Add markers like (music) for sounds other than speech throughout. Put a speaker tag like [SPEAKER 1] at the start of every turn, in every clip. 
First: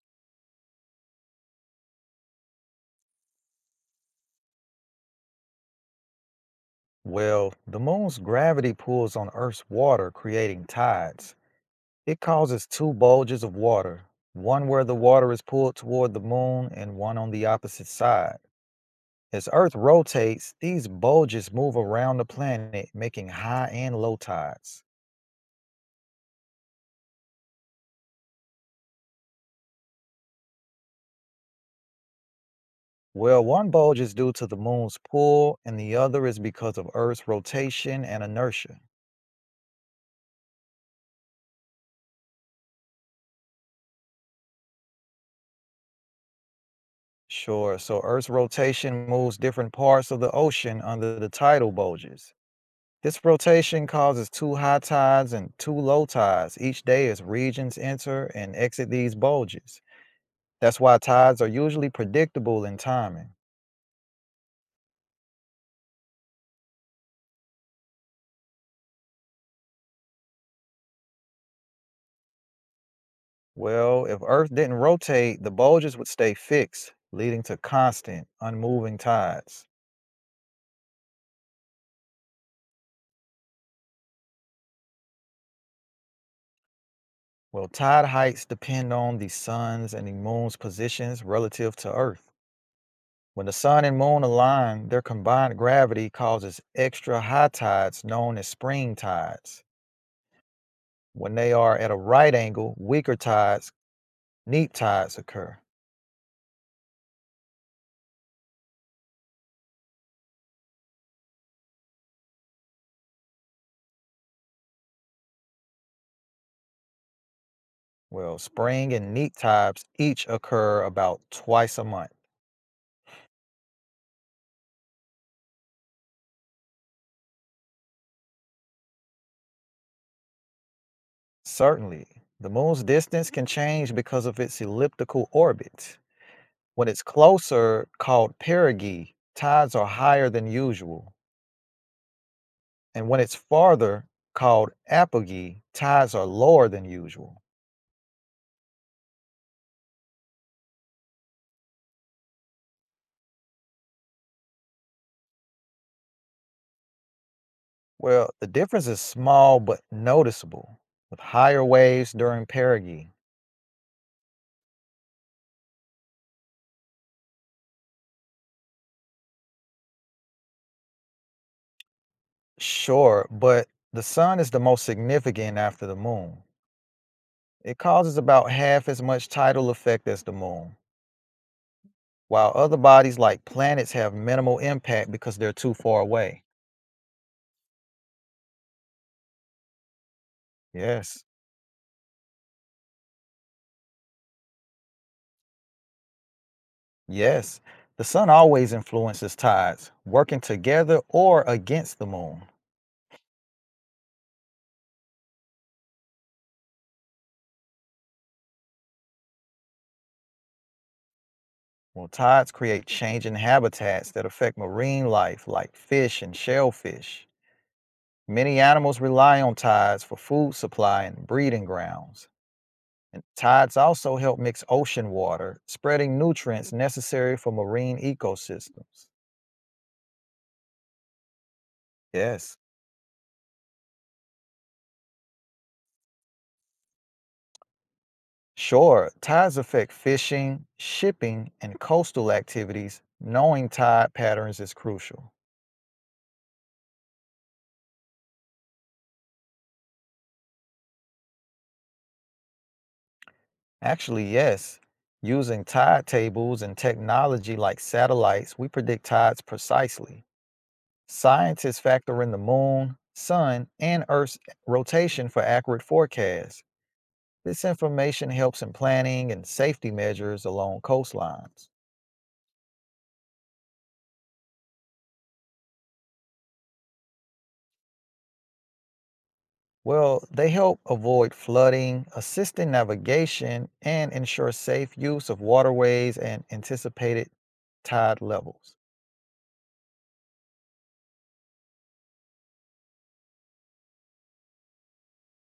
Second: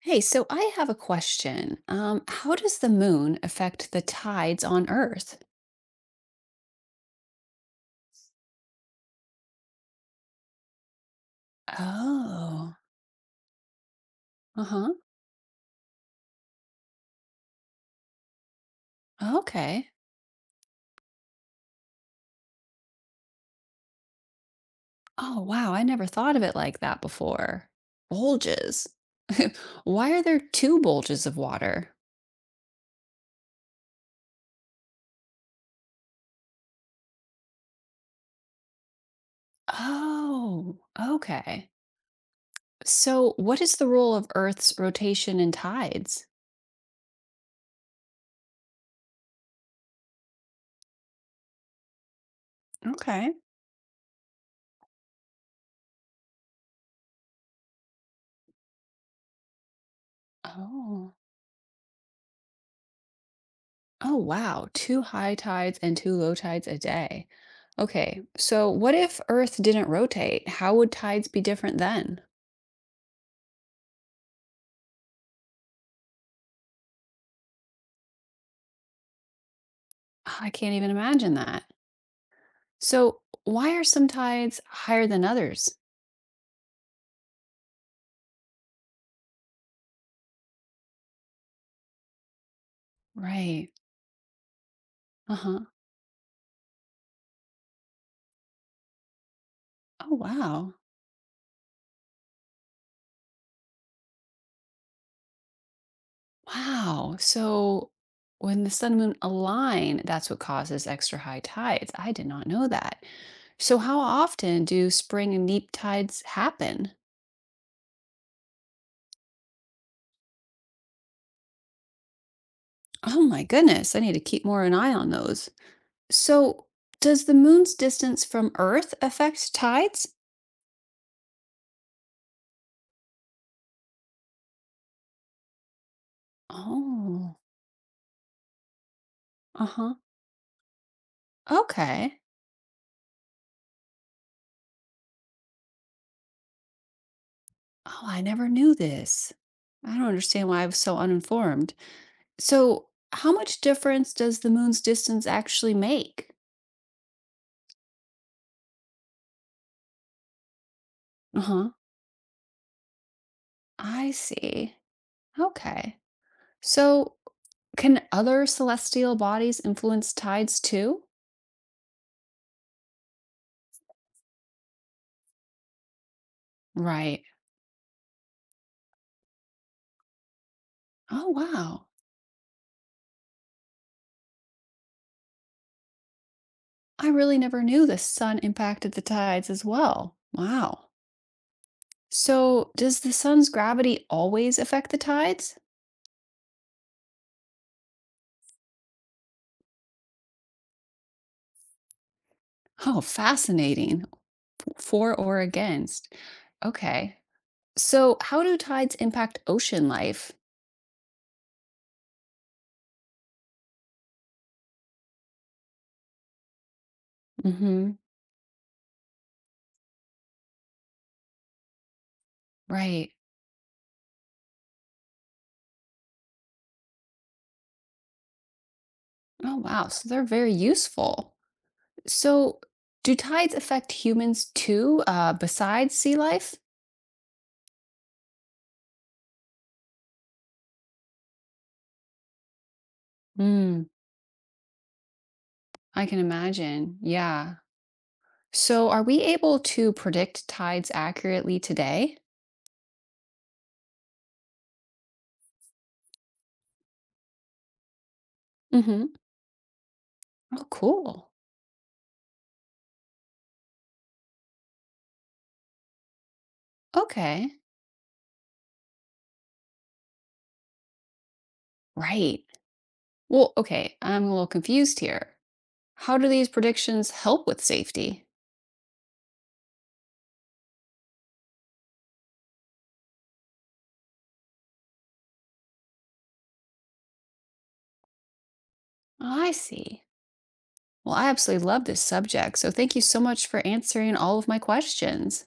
[SPEAKER 1] Hey, so I have a question. How does the moon affect the tides on Earth?
[SPEAKER 2] Well, the moon's gravity pulls on Earth's water, creating tides. It causes
[SPEAKER 1] Oh,
[SPEAKER 2] two bulges of water, one where
[SPEAKER 1] uh-huh.
[SPEAKER 2] the water is pulled toward the moon and one on the opposite side. As Earth
[SPEAKER 1] Okay.
[SPEAKER 2] rotates, these bulges move around the planet, making high and low tides.
[SPEAKER 1] Oh, wow. I never thought of it like that before. Bulges. (laughs) Why are there two bulges of water?
[SPEAKER 2] Well, one bulge is due to the moon's pull, and the other is because of Earth's rotation and inertia.
[SPEAKER 1] Oh, okay. So, what is the role of Earth's rotation and tides?
[SPEAKER 2] Sure, so Earth's rotation moves different parts of the ocean under the tidal bulges. This
[SPEAKER 1] Okay.
[SPEAKER 2] rotation causes two high tides and two low tides each day as regions enter and exit these bulges. That's why
[SPEAKER 1] Oh.
[SPEAKER 2] tides are usually predictable in timing.
[SPEAKER 1] Oh, wow. Two high tides and two low tides a day. Okay. So, what if Earth didn't rotate? How would tides be different then?
[SPEAKER 2] Well, if Earth didn't rotate, the bulges would stay fixed, leading to constant, unmoving tides.
[SPEAKER 1] Ah, I can't even imagine that. So, why are some tides higher than others?
[SPEAKER 2] Well, tide heights depend on the sun's and the moon's positions relative to Earth. When the
[SPEAKER 1] Right.
[SPEAKER 2] sun and moon align, their
[SPEAKER 1] Uh
[SPEAKER 2] combined
[SPEAKER 1] huh.
[SPEAKER 2] gravity causes extra high tides known as spring tides.
[SPEAKER 1] Oh, wow.
[SPEAKER 2] When they are at a right angle, weaker tides, neap tides occur.
[SPEAKER 1] Wow. So, when the sun and moon align, that's what causes extra high tides. I did not know that. So, how often do spring and neap tides happen?
[SPEAKER 2] Well, spring and neap tides each occur about twice a month.
[SPEAKER 1] Oh, my goodness. I need to keep more an eye on those. So, does the moon's distance from Earth affect tides?
[SPEAKER 2] Certainly, the moon's distance can change because of its elliptical orbit. When it's
[SPEAKER 1] Oh,
[SPEAKER 2] closer, called perigee, tides are
[SPEAKER 1] uh-huh.
[SPEAKER 2] higher than usual.
[SPEAKER 1] Okay.
[SPEAKER 2] And when it's farther, called apogee, tides are lower than usual.
[SPEAKER 1] Oh, I never knew this. I don't understand why I was so uninformed. So, how much difference does the moon's distance actually make?
[SPEAKER 2] Well, the difference is small but noticeable, with higher
[SPEAKER 1] Uh-huh.
[SPEAKER 2] waves during perigee.
[SPEAKER 1] I see. Okay. So, can other celestial bodies influence tides too?
[SPEAKER 2] Sure, but the sun is the most significant after the moon.
[SPEAKER 1] Right.
[SPEAKER 2] It causes about half as much tidal effect as the moon,
[SPEAKER 1] Oh, wow.
[SPEAKER 2] while other bodies like planets have minimal impact because they're too far away.
[SPEAKER 1] I really never knew the sun impacted the tides as well. Wow.
[SPEAKER 2] Yes,
[SPEAKER 1] So, does the sun's gravity always affect the tides?
[SPEAKER 2] yes. The sun always influences tides, working together or against the moon.
[SPEAKER 1] Oh, fascinating. For or against. Okay. So, how do tides impact ocean life?
[SPEAKER 2] Well, tides create changing habitats that affect marine life like fish and shellfish.
[SPEAKER 1] Mm-hmm.
[SPEAKER 2] Many animals rely on tides for food supply and breeding grounds.
[SPEAKER 1] Right.
[SPEAKER 2] And tides also help mix ocean water, spreading nutrients necessary for marine ecosystems.
[SPEAKER 1] Oh, wow. So, they're very useful.
[SPEAKER 2] Yes.
[SPEAKER 1] So, do tides affect humans too, besides sea life?
[SPEAKER 2] Sure, tides affect fishing, shipping, and coastal activities. Knowing
[SPEAKER 1] Hmm.
[SPEAKER 2] tide patterns is crucial.
[SPEAKER 1] I can imagine. Yeah. So, are we able to predict tides accurately today?
[SPEAKER 2] Actually, yes. Using tide tables and technology like satellites, we predict
[SPEAKER 1] Mm-hmm.
[SPEAKER 2] tides precisely.
[SPEAKER 1] Oh, cool.
[SPEAKER 2] Scientists factor in the moon, sun, and Earth's rotation for accurate forecasts.
[SPEAKER 1] Okay.
[SPEAKER 2] This information helps in planning and safety measures along coastlines.
[SPEAKER 1] Right. Well, okay, I'm a little confused here. How do these predictions help with safety?
[SPEAKER 2] Well, they help avoid flooding, assist in navigation, and ensure safe use of waterways and anticipated tide levels.
[SPEAKER 1] I see. Well, I absolutely love this subject, so thank you so much for answering all of my questions.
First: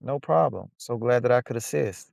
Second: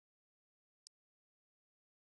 [SPEAKER 2] No problem. So glad that I could assist.